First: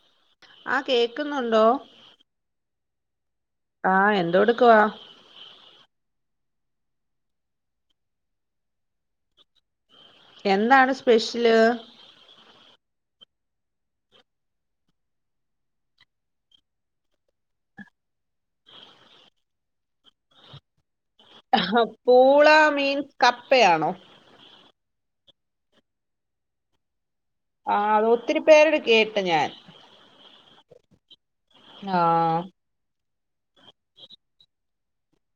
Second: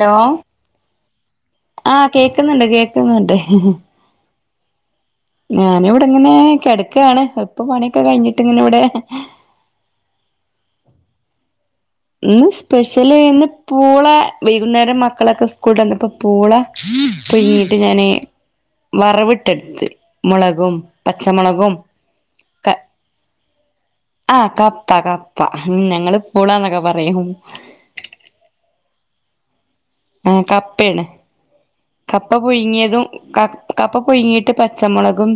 Hello ആ കേക്കുന്നുണ്ടോ ആ കേക്കുന്നുണ്ട് കേക്കുന്നുണ്ട് ആ എന്തോ എടുക്കുവാ ഞാനിവടെ ങ്ങനെ കെടക്കാണ് ഇപ്പൊ പണിയൊക്കെ കയ്ഞ്ഞിട്ട് ഇങ്ങനെ ഇവടെ എന്താണ് സ്പെഷ്യല് ഇന്ന് സ്പെഷ്യല് ഇന്ന് പൂള വൈന്നേരം മക്കളൊക്കെ സ്കൂള്ട്ടെന്നപ്പൊ പൂള പുയ്ങ്ങീട്ട് ഞാന് വറവിട്ടെടുത്ത് മൊളകും ആ പൂള മീൻസ് കപ്പയാണോ ആഹ് കപ്പ കപ്പ ഞങ്ങള് പൂളന്നൊക്കെ പറയും ആ അത് ഒത്തിരി പേരുടെ കേട്ട് ഞാൻ ആ കപ്പയാണ് ആ കപ്പ പുഴുങ്ങിയതും ക കപ്പ പുഴുങ്ങിട്ട്- പച്ചമുളകും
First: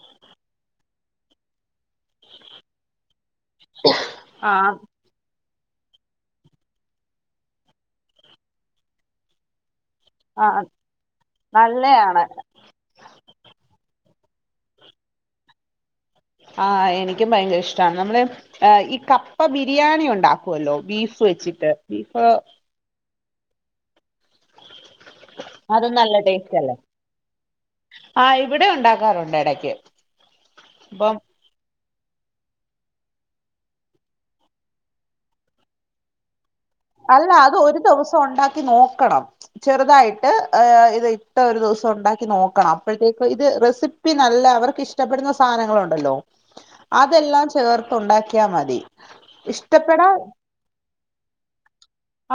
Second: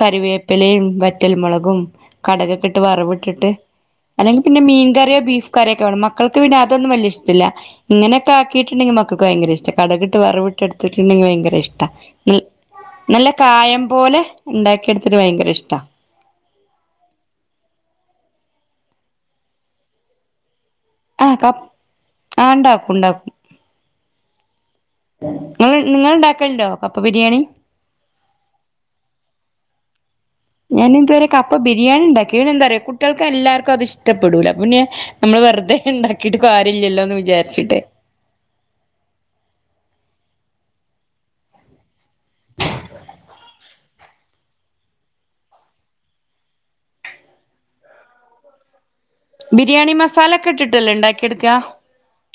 കറിവേപ്പിലയും വറ്റൽമുളകും കടകൊക്കെ ഇട്ട് വറ് വ് ഇട്ടിട്ട് അല്ലെങ്കി ആ പിന്നെ മീൻ കറിയോ ബീഫ് കറിയൊക്കെ വേണം മക്കൾക്ക് പിന്നെ അതൊന്നും വലിയ ഇഷ്ടല്ല ഇങ്ങനൊക്കെ ആക്കിട്ടുണ്ടെങ്കിൽ മക്കൾക്ക് ഭയങ്കര ഇഷ്ട- കടുകിട്ട് ആ വറവിട്ട് എടുത്തിട്ടുണ്ടെങ്കിൽ ഭയങ്കര ഇഷ്ട നല്ലയാണ് നല്ല കായം പോലെ ഉണ്ടാക്കിയ എടുത്തിട്ട് ഭയങ്കര ഇഷ്ട ആ എനിക്കും ഭയങ്കര ഇഷ്ടമാണ് നമ്മള് ഈ കപ്പ ബിരിയാണി ഉണ്ടാക്കുമല്ലോ ബീഫ് ആ ബീഫ് ക വെച്ചിട്ട് ബീഫ് ആ ഉണ്ടാക്കും ഉണ്ടാക്കും അത് നിങ്ങൾ നല്ല ഉണ്ടാക്കലുണ്ടോ കപ്പ ബിരിയാണി ആഹ് ഇവിടെ ഉണ്ടാക്കാറുണ്ട് എടക്ക് ഞാനിതു വരെ ബിരിയാണി ഉണ്ടാക്കി പിന്നെ എന്താറിയോ കുട്ടികൾക്ക് എല്ലാവർക്കും അതിഷ്ടപ്പെടൂല പിന്നെ നമ്മള് വെറുതെ ഉണ്ടാക്കി കിട്ട് കാര്യല്ലല്ലോ എന്ന് അല്ല അത് വിചാരിച്ചിട്ട് ഒരു ദിവസം ഉണ്ടാക്കി നോക്കണം ചെറുതായിട്ട് ഇത് ഇട്ട് ഒരു ദിവസം ഉണ്ടാക്കി നോക്കണം അപ്പോയ്തേക്കും ഇത് റെസി പ്പി നല്ല അവർക്ക് ഇഷ്ടപ്പെടുന്ന സാധനങ്ങളുണ്ടല്ലോ അതെല്ലാം ചേർത്ത് ഉണ്ടാക്കിയാൽ മതി ബിരിയാണി ഇഷ്ടപ്പെടാൻ മസാല ഒക്കെ ഇട്ടിട്ടല്ലേ ഉണ്ടാക്കിെയെടുക്ക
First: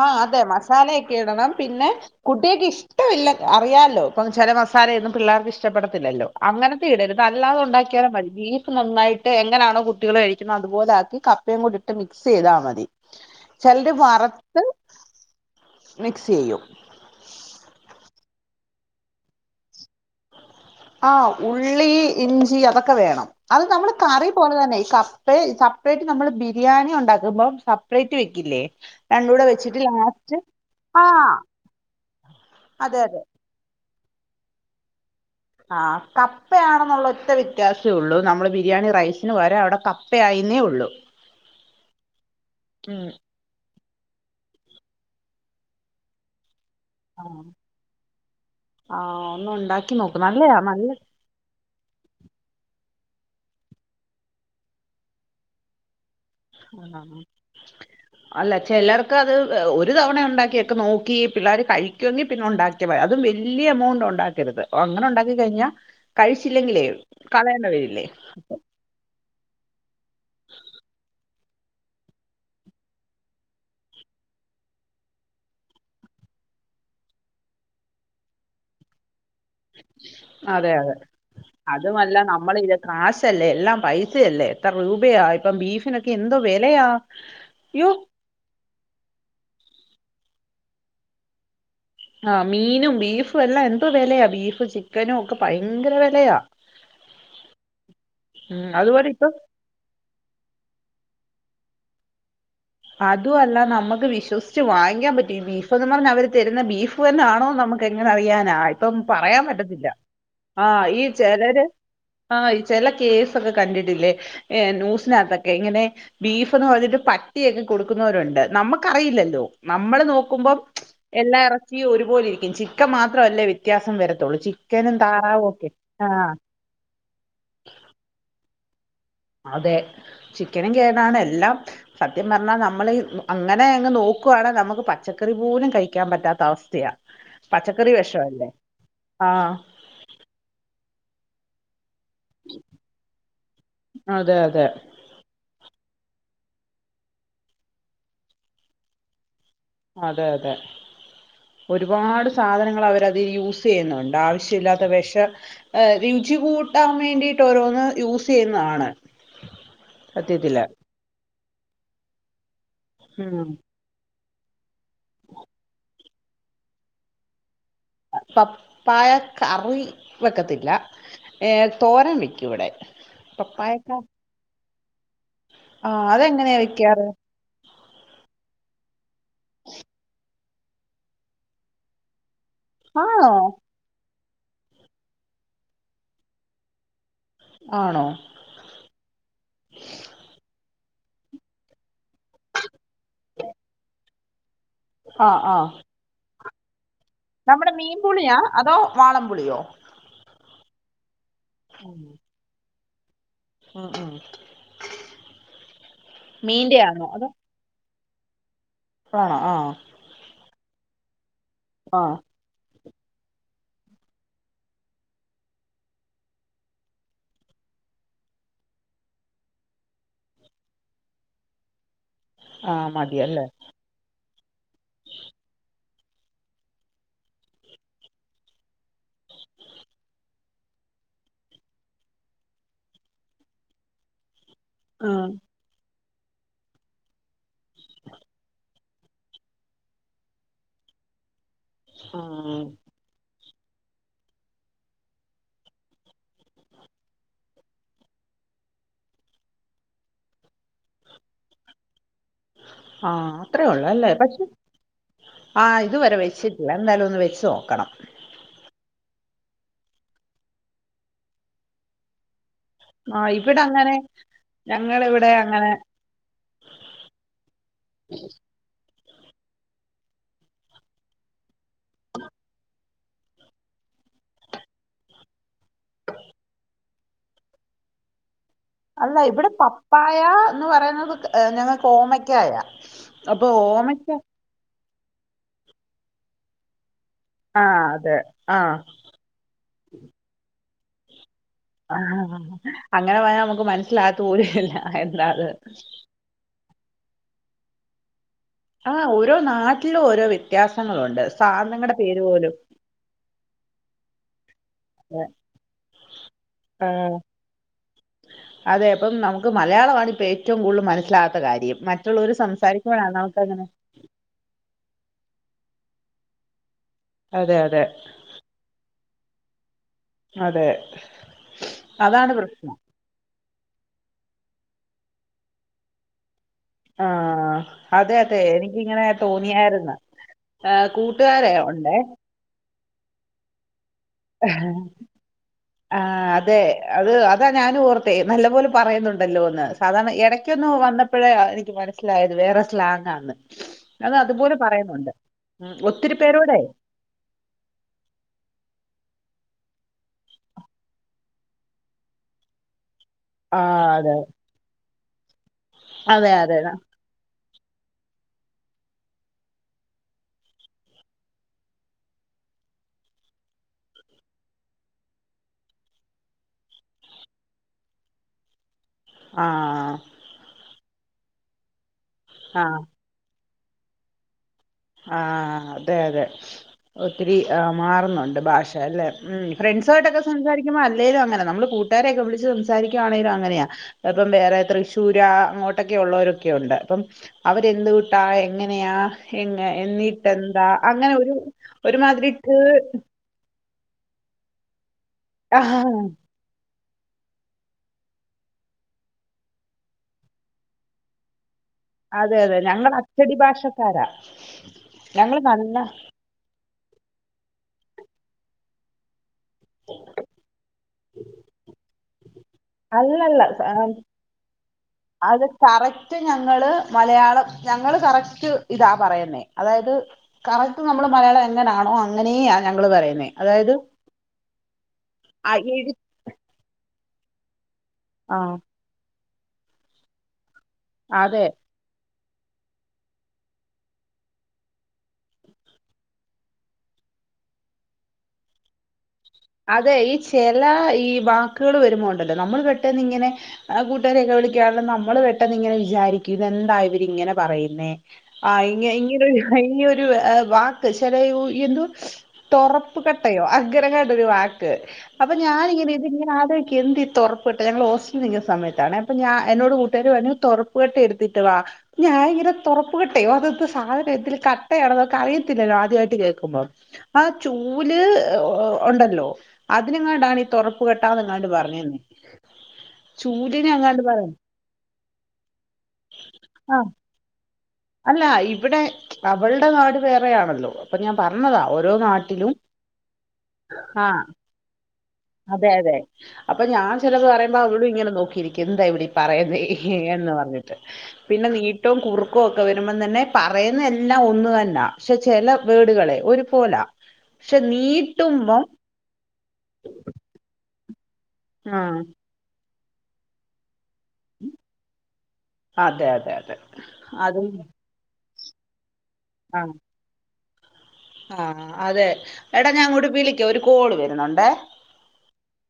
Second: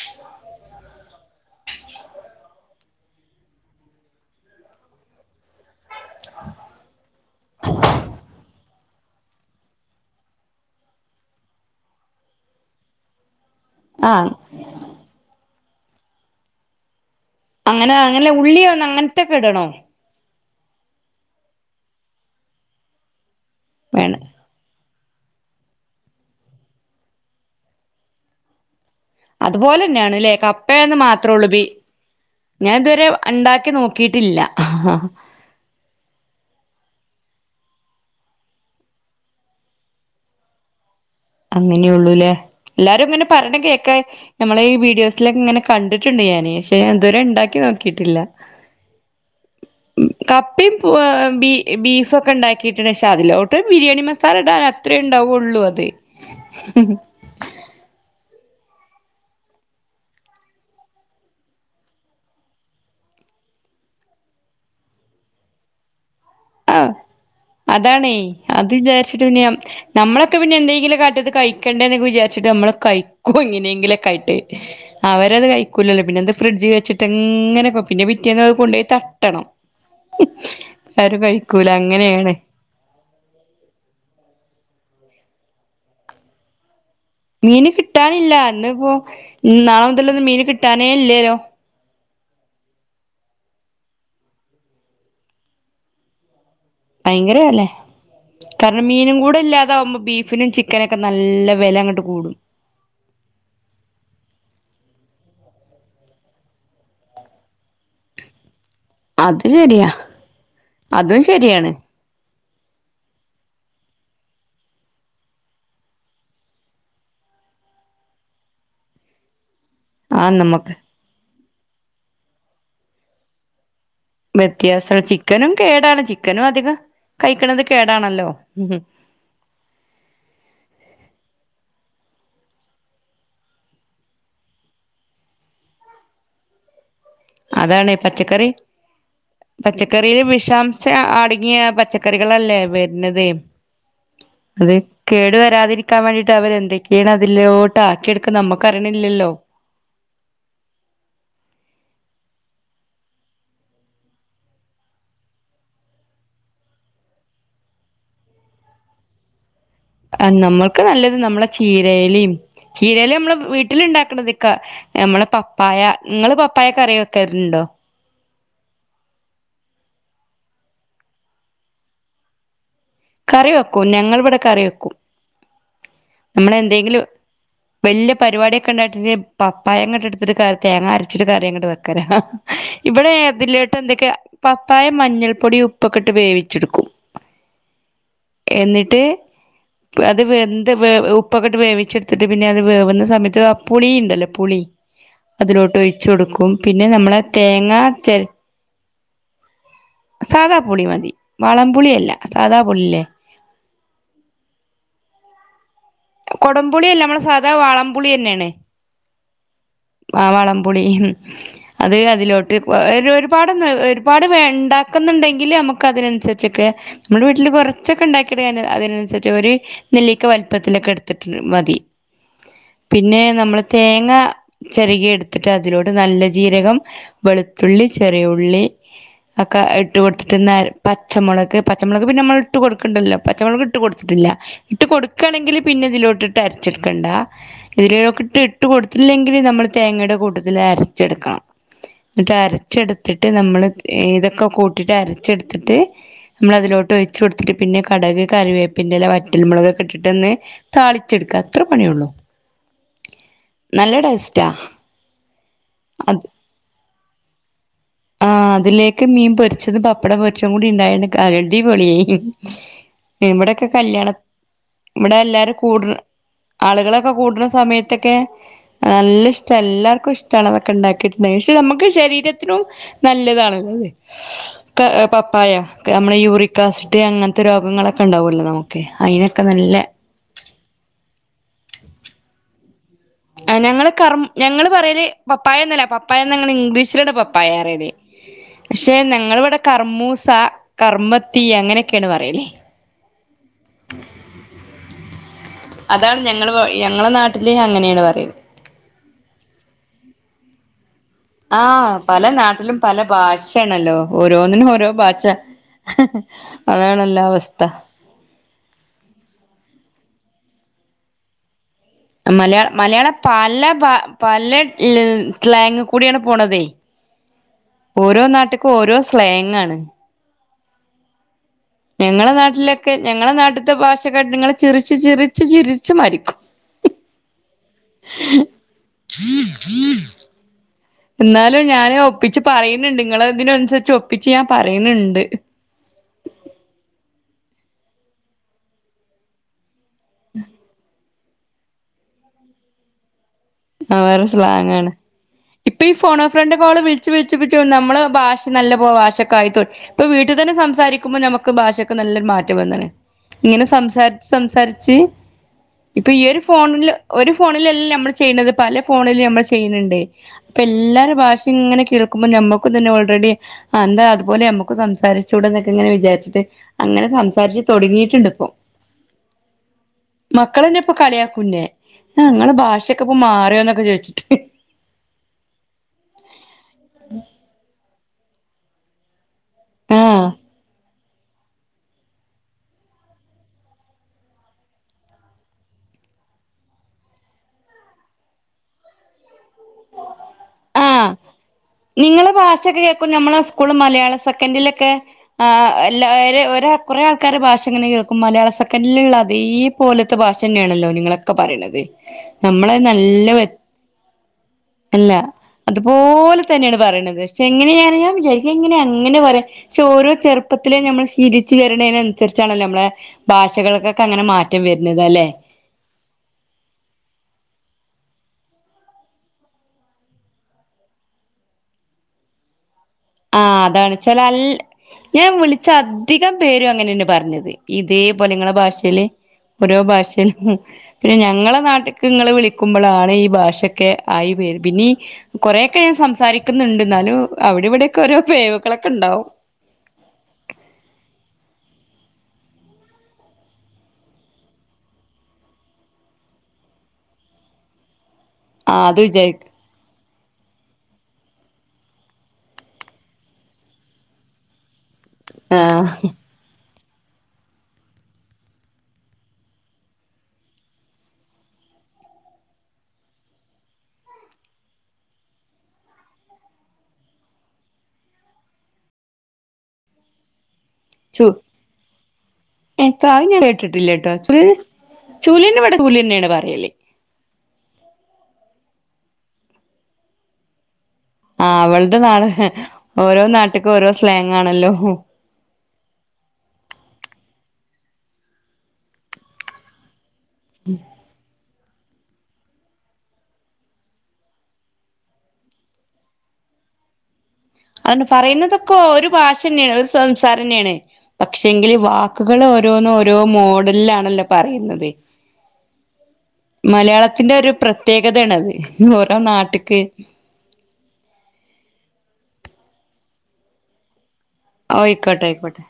ആ അതെ മസാലയൊക്കെ ഇടണം പിന്നെ കുട്ടികക്ക് ഇഷ്ടമില്ല അറിയാലോ ഇപ്പം ചില മസാലയും പിള്ളേർക്ക് ഇഷ്ടം പ്പെടത്തില്ലല്ലോ അങ്ങനത്തെ ഇടരുത് അല്ലാതെ ഉണ്ടാക്കിയാലും മതി ഈ നന്നായിട്ട് എങ്ങനാണോ കുട്ടികൾ കഴിക്കണം അതുപോലൊക്കി കപ്പയും കൂടി ഇട്ട് മിക്സ് ചെയ്താൽ മതി ചെലര് ആഹ് വറുത്ത് മിക്സ് ചെയ്യും അങ്ങനെ അങ്ങനെ ഉള്ളി വന്ന് അങ്ങനത്തെക്കെ ഇടണോ ആ ഉള്ളി ഇഞ്ചി അതൊക്കെ വേണം അത് നമ്മള് വേണ്ട കറി പോലെ തന്നെ ഈ കപ്പ കപ്പെറ്റ് നമ്മള് ബിരിയാണി ഉണ്ടാക്കുമ്പോം സപ്പറേറ്റ് വെക്കില്ലേ രണ്ടൂടെ വെച്ചിട്ട് അതുപോലെ തന്നെയാണ്ല്ലേ ലാസ്റ്റ് കപ്പയന്ന് മാത്രേ ആഹ് ഉള്ളു ബീ ഞാൻ അതെ ഇതുവരെ അതെ ഉണ്ടാക്കി നോക്കി നോകീട്ടില്ല ആ കപ്പയാണെന്നുള്ള ഒറ്റ വ്യത്യാസമള്ളൂ നമ്മള് ബിരിയാണി റൈസിന് പകരം അവിടെ കപ്പ കപ്പ ആയിന്നെ ഉള്ളൂ അങ്ങനെയള്ളൂല്ലേ ഉം എല്ലാരും ഇങ്ങനെ പറയണ കേൾക്കാ നമ്മളെ ഈ വീഡിയോസിലൊക്കെ ഇങ്ങനെ കണ്ടിട്ടുണ്ട് ഞാന് ഞാൻ ഇതുവരെ ആഹ് ഉണ്ടാക്കി നോക്കിട്ടില്ല ആഹ് ഒന്ന് ഉണ്ടാക്കി നോക്ക് നല്ലയാ കപ്പയും നല്ല ബീ ബീഫൊക്കെ ഉണ്ടാക്കിയിട്ടുണ്ട് പക്ഷേ അതിലോട്ട് ബിരിയാണി മസാല ഇടാൻ അത്രേ ഉണ്ടാവുള്ളൂ അത് ആഹാ അല്ല ചിലർക്ക്‌ അത് ഒരു തവണ ഉണ്ടാക്കിയൊക്കെ നോക്കി പിള്ളേർ കഴിക്കുമെങ്കിൽ പിന്നെ ഉണ്ടാക്കി അതും വലിയ എമൗണ്ട് ഉണ്ടാക്കരുത് അങ്ങനെ ഉണ്ടാക്കി കഴിഞ്ഞാൽ കഴിച്ചില്ലെങ്കിലേ ആഹ് കളയേണ്ടി വരില്ലേ അതാണേ ക [unintelligible] നമ്മളൊക്കെ പിന്നെ എന്തെങ്കിലും കാട്ടിയത് കഴിക്കണ്ടത് എന്നൊക്കെ വിചാരിച്ചിട്ട് നമ്മള് കഴിക്കും എങ്ങനെയെങ്കിലോക്കെ ആയിട്ട് അവരത് കഴിക്കൂലല്ലോ പിന്നെ അത് ഫ്രിഡ്ജ് വെച്ചിട്ട്ങ്ങനെ പിന്നെ പിറ്റേ അത് കൊണ്ടുപോയി തട്ടണം അതെ അതെ ആരും കഴിക്കൂല അതുമല്ല അങ്ങനെയാണ് നമ്മള ഇരു കാശല്ലേ എല്ലാം പൈസയല്ലേ എത്ര രൂപയാ ഇപ്പം ബീഫിനൊക്കെ എന്തോ വിലയാ മീന് അയ്യോ കിട്ടാനില്ല ഇന്ന് ഇപ്പോ നാളെ മുതലൊന്ന് മീന് കിട്ടാനേ ഇല്ലല്ലോ ആഹ് മീനും ബീഫും എല്ലാം എന്ത്‌ വിലയാ ബീഫും ചിക്കനും ഒക്കെ ഭയങ്കര വിലയാ ഭയങ്കര അല്ലെ ഉം കാരണം അതുപോലെ മീനും ഇപ്പം കൂടെ ഇല്ലാതെ താവുമ്പോ ബീഫിനും ചിക്കനൊക്കെ നല്ല വില അങ്ങട്ട് കൂടും അതും അല്ല നമുക്ക് വിശ്വസിച്ച് വാങ്ങാൻ പറ്റും ഈ ബീഫ്ന്ന് പറഞ്ഞ് അവര് തരുന്ന ബീഫ് തന്നൊണോ നമുക്കങ്ങനെ അറിയാനാ ഇപ്പം പറയാൻ അത് ശരിയാ പറ്റത്തില്ല ആ ഈ അതും ചിലര് ശരിയാണ് ആഹ് ചില കേസൊക്കെ കണ്ടിട്ടില്ലേ ഏഹ് നൂസിനകത്തൊക്കെങ്ങനെ ബീഫ്ന്ന് പറഞ്ഞിട്ട് പ ക്കെ കൊടുക്കുന്നവരുണ്ട് നമ്മുക്കറിയില്ലല്ലോ നമ്മള് ആ നോക്കുമ്പം നമ്മുക്ക് എല്ലാ ഇറച്ചിയും ഒരുപോലെ ഇരിക്കും ചിക്ക മാത്രല്ലേ വ്യത്യാസം വര വ്യത്യാസ ചിക്കനും കേടാണ് ചിക്കനും അധികം കഴിക്കണത് കേടാണല്ലോ ഹും അതെ ചിക്കനും കേടാണ് എല്ലാം സത്യം പറഞ്ഞാൽ നമ്മൾ അങ്ങനെ അങ്ങ് നോക്കുണെ നമുക്ക് പച്ചക്കറി പോലും കഴിക്കാൻ പറ്റാത്ത അവസ്ഥയാ പച്ചക്കറി അതാണ് വിഷംല്ലേ ആഹ് ക്കറിൽ വിഷാംശം അടുങ്ങിയ പച്ച ക്കറികളല്ലേ വരുന്നത് അതെ അതെ അത് കേടു വരാതിരിക്കാൻ വേണ്ടിയിട്ട് അവരെന്തൊക്കെണ് അതിലോട്ട് ആക്കിടുക്കുന്ന മ്മക്ക് അറിയില്ലല്ലോ അതെ അതെ ഒരുപാട് സാധനങ്ങൾ അവരതിൽ യൂസ് ചെയ്യുന്നുണ്ട് ആവശ്യമില്ലാത്ത വിഷ രുചി കൂട്ടാൻ വേണ്ടിട്ട് ഓരോന്ന് യൂസ് ചെയ്യുന്നതാണ് ആഹ് സത്യത്തില് നമ്മൾക്ക് നല്ലത് നമ്മളെ ചീരയിലിം ചീരയില നമ്മള് വീ ഉം വീട്ടിലുണ്ടാക്കണതിക്കാ നമ്മളെ പപ്പായ നിങ്ങള് പപ്പായ കറി വെക്കലുണ്ടോ പപ്പായ കറി വെക്കത്തില്ല ഏഹ് തോരൻ വയ്ക്കുംവിടെ കറി വെക്കും ഞങ്ങളിവിടെ കറി വെക്കും ആ അതെങ്ങനെയാ നമ്മൾന്തെങ്കിലും വെക്കാറ് വല്ല്യയ പരിപാടിയൊക്കെണ്ടായിട്ട പപ്പായങ്ങോട്ട് എടുത്തിട്ട് കറി തേങ്ങ അരച്ചിട്ട് കറിങ്ങോട്ട് വെക്കലാ ഇവിടെ ആണോ ഏതിലായിട്ട്ന്തൊക്കെയാ പപ്പായ മഞ്ഞൾപ്പൊടി ഉപ്പൊക്കെട്ട് വേവിച്ചെടുക്കും ആണോ എന്നിട്ട് അത് എന്ത് ഉപ്പൊക്കെട്ട് വേവിച്ചെടുത്ത് എത്തിട്ട് പിന്നെ അത് വേവുന്ന സമയത്ത് പുളിണ്ടല്ലോ പുളി ആ ആ അതിലോട്ട് ഒഴി ച്ചൊടുക്കും പിന്നെ നമ്മളെ നമ്മുടെ തേങ്ങാ മീൻ ചെ പുളിയാ അതോ വാളമ്പുളിയോ സാദാ പുളി മതി വളം പുളിയല്ല സാദാ പുളില്ലേ ആഹ് ആഹ് കൊടംപുളിയല്ല നമ്മളെ സാധാ വാളം പുളിന്നെണ് ണോ ആഹ് ആഹ് വളംപുളി അത് ആ അതിലോട്ട് ഒരുപാട് ഒരുപാട് ഉണ്ടാക്കുന്നുണ്ടെങ്കില് നമുക്ക് അതിനനുസരിച്ചൊക്കെ നമ്മുടെ വീട്ടില് കുറച്ചൊക്കെ ഉണ്ടാക്കിയടു അതിനനുസരിച്ച് ഒരു നെല്ലക്കെ വലുപ്പത്തിലൊക്കെ എടുത്തിട്ട് മതി ആ പിന്നെ മതിയല്ലേ നമ്മള് തേങ്ങ ചെറുകിയ എടുത്തിട്ട് അതിലോടെ നല്ല ജീരകം വെളുത്തുള്ളി ചെറിയുള്ളി അക്കെ ഇട്ട് കൊടുത്തിട്ട നേരം പച്ചമുളക് പച്ചമുളക് പിന്നെ നമ്മൾ ഇട്ട് കൊടുക്കണ്ടല്ലോ പച്ചമുളക് ഇട്ട് കൊടുത്തിട്ടില്ല ഇട്ട് കൊടുക്കാണെങ്കിൽ പിന്നെ ഇതിലോട്ടിട്ട് അരച്ചെടുക്കണ്ട ഇതിലോട്ട് ഇട്ട് കൊടുത്തില്ലെങ്ക ങ്കിൽ നമ്മ തേങ്ങയുടെ കൂട്ടത്തി അരച്ചെടുക്കണം എന്നിട്ട് അരച്ചെടു ത്തിട്ട് നമ്മൾ ഇതൊക്കെ കൂട്ടിയിട്ട് അരച്ചെടുത്തിട്ട് നമ്മളതിലോട്ട് ഒഴച്ച് കൊടുത്തിട്ട് പിന്നെ കടക് കറിവേപ്പിൻ്റെല്ല വറ്റൽ മുളകൊക്കെട്ടിട്ട്ന്ന് താളിച്ചെടുക്കാ അത്ര പണിയള്ളൂ ആ അത്രേള്ളൂല്ലേ പക്ഷെ ആ ഇതുവരെ അത് വെച്ച എല്ല ന്തായാലും ഒന്ന് വെച്ച് നോക്കണം ആ അതിലേക്ക് മീൻ പൊരിച്ചത് പപ്പട പൊരിച്ച കൂടിണ്ടായിണ്ട് അടി പൊളിയായി ആഹ് ഇവിടെ ഇവിടെക്കെ അങ്ങനെ കല്യാണ ഇവിടെ ഞങ്ങളിവിടെ എല്ലാരും അങ്ങനെ കൂടു ആളുകളൊക്കെ കൂട്ടുന്ന സമയത്തൊക്കെ നല്ല ഇഷ്ട എല്ലാർക്കും ഇഷ്ടാണ് അതൊക്കെ ഉണ്ടാക്കിട്ട് പക്ഷെ നമുക്ക് ശരീരത്തിനും നല്ലതാണല്ലോ അതെ ക്ക പപ്പായ നമ്മെ യൂറിക്കാസിഡ് അങ്ങനത്തെ രോഗങ്ങളൊക്കെ ഉണ്ടാവൂല്ലോ നമുക്ക് ഓക്കെ അയിനൊക്കെ നല്ല യാ എന്ന് പറയുന്നത് ഞങ്ങ കോമക്കായ ഞങ്ങള് കർ ഞങ്ങള്ൾ പറയല് പപ്പായന്നല്ല പപ്പായന്ന് ഞങ്ങള്ൾ ഇംഗ്ലീഷിലടെ പപ്പ ആഹ് അതെ ആഹ് പക്ഷെ ഞങ്ങളിവിടെ കർമ്മൂസ കർമ്മത്തി അങ്ങനെയൊക്കെയാണ് പറയലേ അങ്ങനെ പറഞ്ഞാൽ നമുക്ക് മനസ്സിലാത്തൂരല്ല എന്താ അത് അതാണ് ഞങ്ങള്ൾ ഞങ്ങളെ നാട്ടില് അങ്ങനെയാണ് പറയുന്നത് ആഹ് ഓരോ നാട്ടിലും ഓരോ വ്യത്യാസങ്ങളുണ്ട് ആഹ് സാധനങ്ങളുടെ പേര് പല പോലും നാട്ടിലും പല ഭാഷയാണല്ലോ ഓരോന്നിനും ഓരോ ഭാഷ അതണല്ല അവസ്ഥ അതേ അപ്പം നമുക്ക് മലയാളമാമാണ് ഇപ്പോൾ ഏറ്റവും കൂടുതൽ മനസ്സിലാത്ത കാര്യം മറ്റ് മലയാള മലയാളം പല പല ക്ലാങ് കൂടിയാണ് പോണതേ അതെ അതെ ഓരോ നാട്ടക്കും ഓരോ സ്ലേങ്ങണ് അതെ ഞങ്ങളെ അതാണ് പ്രശ്നം നാട്ടിലൊക്കെ ഞങ്ങളെ നാട്ടിലത്തെ ഭാഷകട്ടങ്ങളെ ചിച്ച് ചിച്ച് ചിരിച്ച് മരിക്കും ആഹ് അതെ അതെ എനിക്കിങ്ങനെ തോന്നിയായിരുന്നു കൂട്ടുകാരെ ഉണ്ടേ ഒപ്പിച്ചച്ച് പറയുന്നുണ്ട് നിങ്ങളൾ അതിനനുസരിച്ച് ആഹ ആഹ് അതെ അത് അതാ ഞാനും ഓർത്ത നല്ല പോലെ പറയുന്നുണ്ടല്ലോന്ന് അതാണ് ഇടക്കൊന്ന് വന്നപ്പോഴേ എനിക്ക് മനസ്സിലായത് വേറെ സ്ലാങ്ങ ആന്ന് ആ വേറെ സ്ലാങ്ങാണ് ഉം ഇപ്പൊ ഈ ഒത്തിരി ഫോണോ ഫ്രണ്ട് പേരോടെ കോള് വിള വിച്ച് വിളിച്ച്പ്പിച്ചോ നമ്മള് ഭാഷ നല്ല ഭാഷക്കായി ഇപ്പൊ വീട്ടി തന്നെ സംസാരിക്കുമ്പോ നമുക്ക് ഭാഷയക്കെ നല്ലൊരു മാറ്റം വന്ന്ണ് ഇങ്ങനെ ആഹ് സംസാരി അതെ സംസാരിച്ച് ഇപ്പൊ ഈ അതെ ഒരു അതെ ഫോണില് ഒരു ഫോണിലല്ലാം നമ്മൾ ചെയ്യണത് പല ഫോണിലും നമ്മൾ ചെയ്യുന്നുണ്ട് ഇപ്പൊ എല്ലാര ഭാഷിംഇങ്ങനെ കേൾക്കുമ്പോ ഞമ്മക്കും തന്നെ ഓൾറെഡി അ എന്താ അതുപോലെ നമ്മുക്ക് സംസാരിച്ചൂട എന്നൊക്കെങ്ങനെ വിചാരിച്ചിട്ട് അങ്ങനെ സംസാരിച്ച് തൊടങ്ങിട്ടിണ്ട് ഇപ്പോ ആഹ് മക്കളെന്നെ ഇപ്പൊ കളിയാക്കൂ ന്നെ ആ ഇങ്ങളെ ആഹ് ഭാഷക്കെ ഇപ്പ മാറിയോന്നൊക്കെ ചോദിച്ചിട്ട് ആഹ് അതെ അതെ ഒത്തിരി ആ മാറുന്നുണ്ട് ഭാഷല്ലേ ഉം ഫ്രണ്ട്സായിട്ടൊക്ക ആഹ് സംസരികുമ്പോ അല്ലേലും അങ്ങനെ നമ്മള് കൂട്ടാരൊക്കെ വിളിച്ച് സംസാരിക്കുകയാണേലും അങ്ങനെയാ ഇപ്പം വേറെ തൃശ്ശൂര അങ്ങോട്ടൊക്കെ ഉള്ളവരൊക്കെ ഉണ്ട് അപ്പം അവരെന്ത് കൂട്ടാ എങ്ങനെയാ എങ്ങ എന്നിട്ടെന്താ ആഹ് അങ്ങനെ ഒരു ഒരുമാതിരിക് സ്കൂൾ മലയാള സെക്കൻ്റലൊക്കെ ആ, ആ് എല്ലാരു ഒര കുറെആൾക്കാര് ഭാഷ ഇങ്ങനെ കേൾക്കും മലയാള സെക്കൻ്റെ ല് ള്ള അതേ പോലത്തെ ഭാഷ ന്നെണല്ലോ നിങ്ങളൊക്കെ പറയ്ണത് അതെ അതെ ഞങ്ങൾ അച്ചടി ഭാഷക്കാരാ ഞങ്ങ അത്പോല് തന്നെണ് പറയ്ണത് ക്ഷെ എങ്ങനെയറിയാം വിജാരിക എങ്ങനെ അങ്ങനെ പറയാം ക്ഷെ ഓരോ ചെറുപ്പത്തിലേ നമ്മൾ ശീലിച്ച് വരുന്നേതിനനുസരിച്ചാണലേ നമ്മളെ അല്ലല്ല സ- ഭാഷകൾക്കൊക്കെ അങ്ങനെ മാറ്റം വരുന്നത് അല്ലേ അത് കറക്റ്റ് ഞങ്ങള് മലയാളം ഞങ്ങള് കറക്റ്റ് ഇതാ പറയുന്നേ അതായത് കറക്ക് നമ്മൾ മലയാളം എങ്ങനാണോ അങ്ങനെയാ ഞങ്ങൾ പറയുന്നത് ആ അതാണച്ചാൽ അ ഞാൻ അ വിളിച്ച ഇ അധികം പേരും അങ്ങനെ ന്നെ പറഞ്ഞത് ഇതേ പോലെ നിങ്ങളെ ആഹ് ഭാഷൽ ഓരോ ഭാഷയിലും പിന്നെ അതെ ഞങ്ങളെ നാട്ടിൽ ക്ക് ഇങ്ങൾ വിളിക്കുമ്പോളാണ് ഈ ഭാഷക്കെ ആയി പേര് പിന്നി കുറെക്കെ ഞാൻ സംസാരിക്കുന്നുണ്ട് ഇന്നാലും അവിടെ ഇവിടെയൊക്കെ ഓരോ പെയവുകളൊക്കെ ഉണ്ടാവും അതെ ഈ ചെല ഈ വാക്കുകൾ വരുമ്പോഉണ്ടല്ലോ നമ്മൾ പെട്ടെന്ന് ഇങ്ങനെ ആ കൂട്ടേര് എന്നെ വിളിക്കാനുള്ളു നമ്മള് പെട്ടന്നിങ്ങനെ വിചാരിക്കും ഇതെന്താ ഇവര് ഇങ്ങനെ പറയുന്നേ. ആ ആഹ് ഇങ്ങ്യ അത് [unintelligible] വിചാരിക്കും ഹയ്യോര് വാ വാക്ക് [unintelligible] എന്തോ തൊറപ്പ് കട്ടയോ അങ്ങന ങ്ങാ ഒര് വാക്ക് അപ്പ ഞാനിങ്ങനെ [unintelligible] ആഹ് ഇങ്ങനാലോയി എന്ത് തൊർപ്കട്ട ഞങ്ങൾ ഹോസ്റ്റലിൽ നിക്കുന്ന സമയത്താണ് അപ്പ ഞാ എന്നോട് കൂട്ടുകാര് പറഞ്ഞു തൊറപ്പകട്ട എടുത്തിട്ട് വാ. ഞാന് ഇങ്ങനെ തൊറപ്പുകട്ടായോ അതെന്ത് സാധനം എന്തൊരു കട്ടയാണോ മ്മക്ക് അറിയത്തില്ലല്ലോ ആദ്യായിട്ട് കേക്കുമ്പോ. ആ ചൂല് ഉ ഉണ്ടല്ലോ അതിനങ്ങാണ്ടാണ് ഇ തൊറപ്. പ്പ് കാട്ടാന്നെങ്ങാണ്ട് പറഞ്ഞന്നേ. ഇൻത്ത അത് ഞാൻ കേട്ടിട്ടില്യാട്ടോ പറ ചുൽ ചൂലിന്നുവടെ ചൂല്ന്നെണ് പറയല്. ത് ആ അല്ല ഇവിടെ അവളുടെ നാട് വേറെയാണല്ലോ. അപ്പ ഞാൻ ആഹ് പറന്നതാ ഓരോ അവളത് നാളെ നാട്ടിലും ഓരോ നാട്ട്ക്ക് ഓരോ ആ. സ്ലാങ് ആണല്ലോ ഹു. അതെ അതെ അപ്പൊ ഞാൻ ചെലെത് പറയുമ്പോ അവള് ഇങ്ങനെ നോക്കി ഇരിക്കും എന്താ ഇവളി പറയുന്നേ.. ന്ന് പറഞ്ഞിട്ട് പിന്നെ നീ.. ഏറ്റവും കുറുക്കൊക്കെ വരുമ്പതന്നെ പറയുന്ന എല്ലം ഒന്ന് തന്നാ പക്ഷെ ചെല വേടുകൾ ഒരുപോല. അതന്നെ പറയുന്നതൊക്കെ ഒര് ഭാഷ. ഷന്നെണ് ഒര് സംസാരെന്നെണ് പക്ഷെങ്കില് ആഹ് വാക്കുകള് ഓരോന്നും ഓരോ മോഡൽലാണല്ലോ. പറയുന്നത് അതെ അതെ അതെ മലയാളത്തിന്റെ അതും ഒര് പ്രത്യേകതയാണ് അത്. ഓരോ നാട്ട്ക്ക്. ആ അതെ എടാ ഞാൻ അങ്ങോട്ട് വിളിക്കാം ഒര് കോള് വരുന്നുണ്ടേ. ഓ അയ്ക്കോട്ടെ അയ്ക്കോട്ടെ.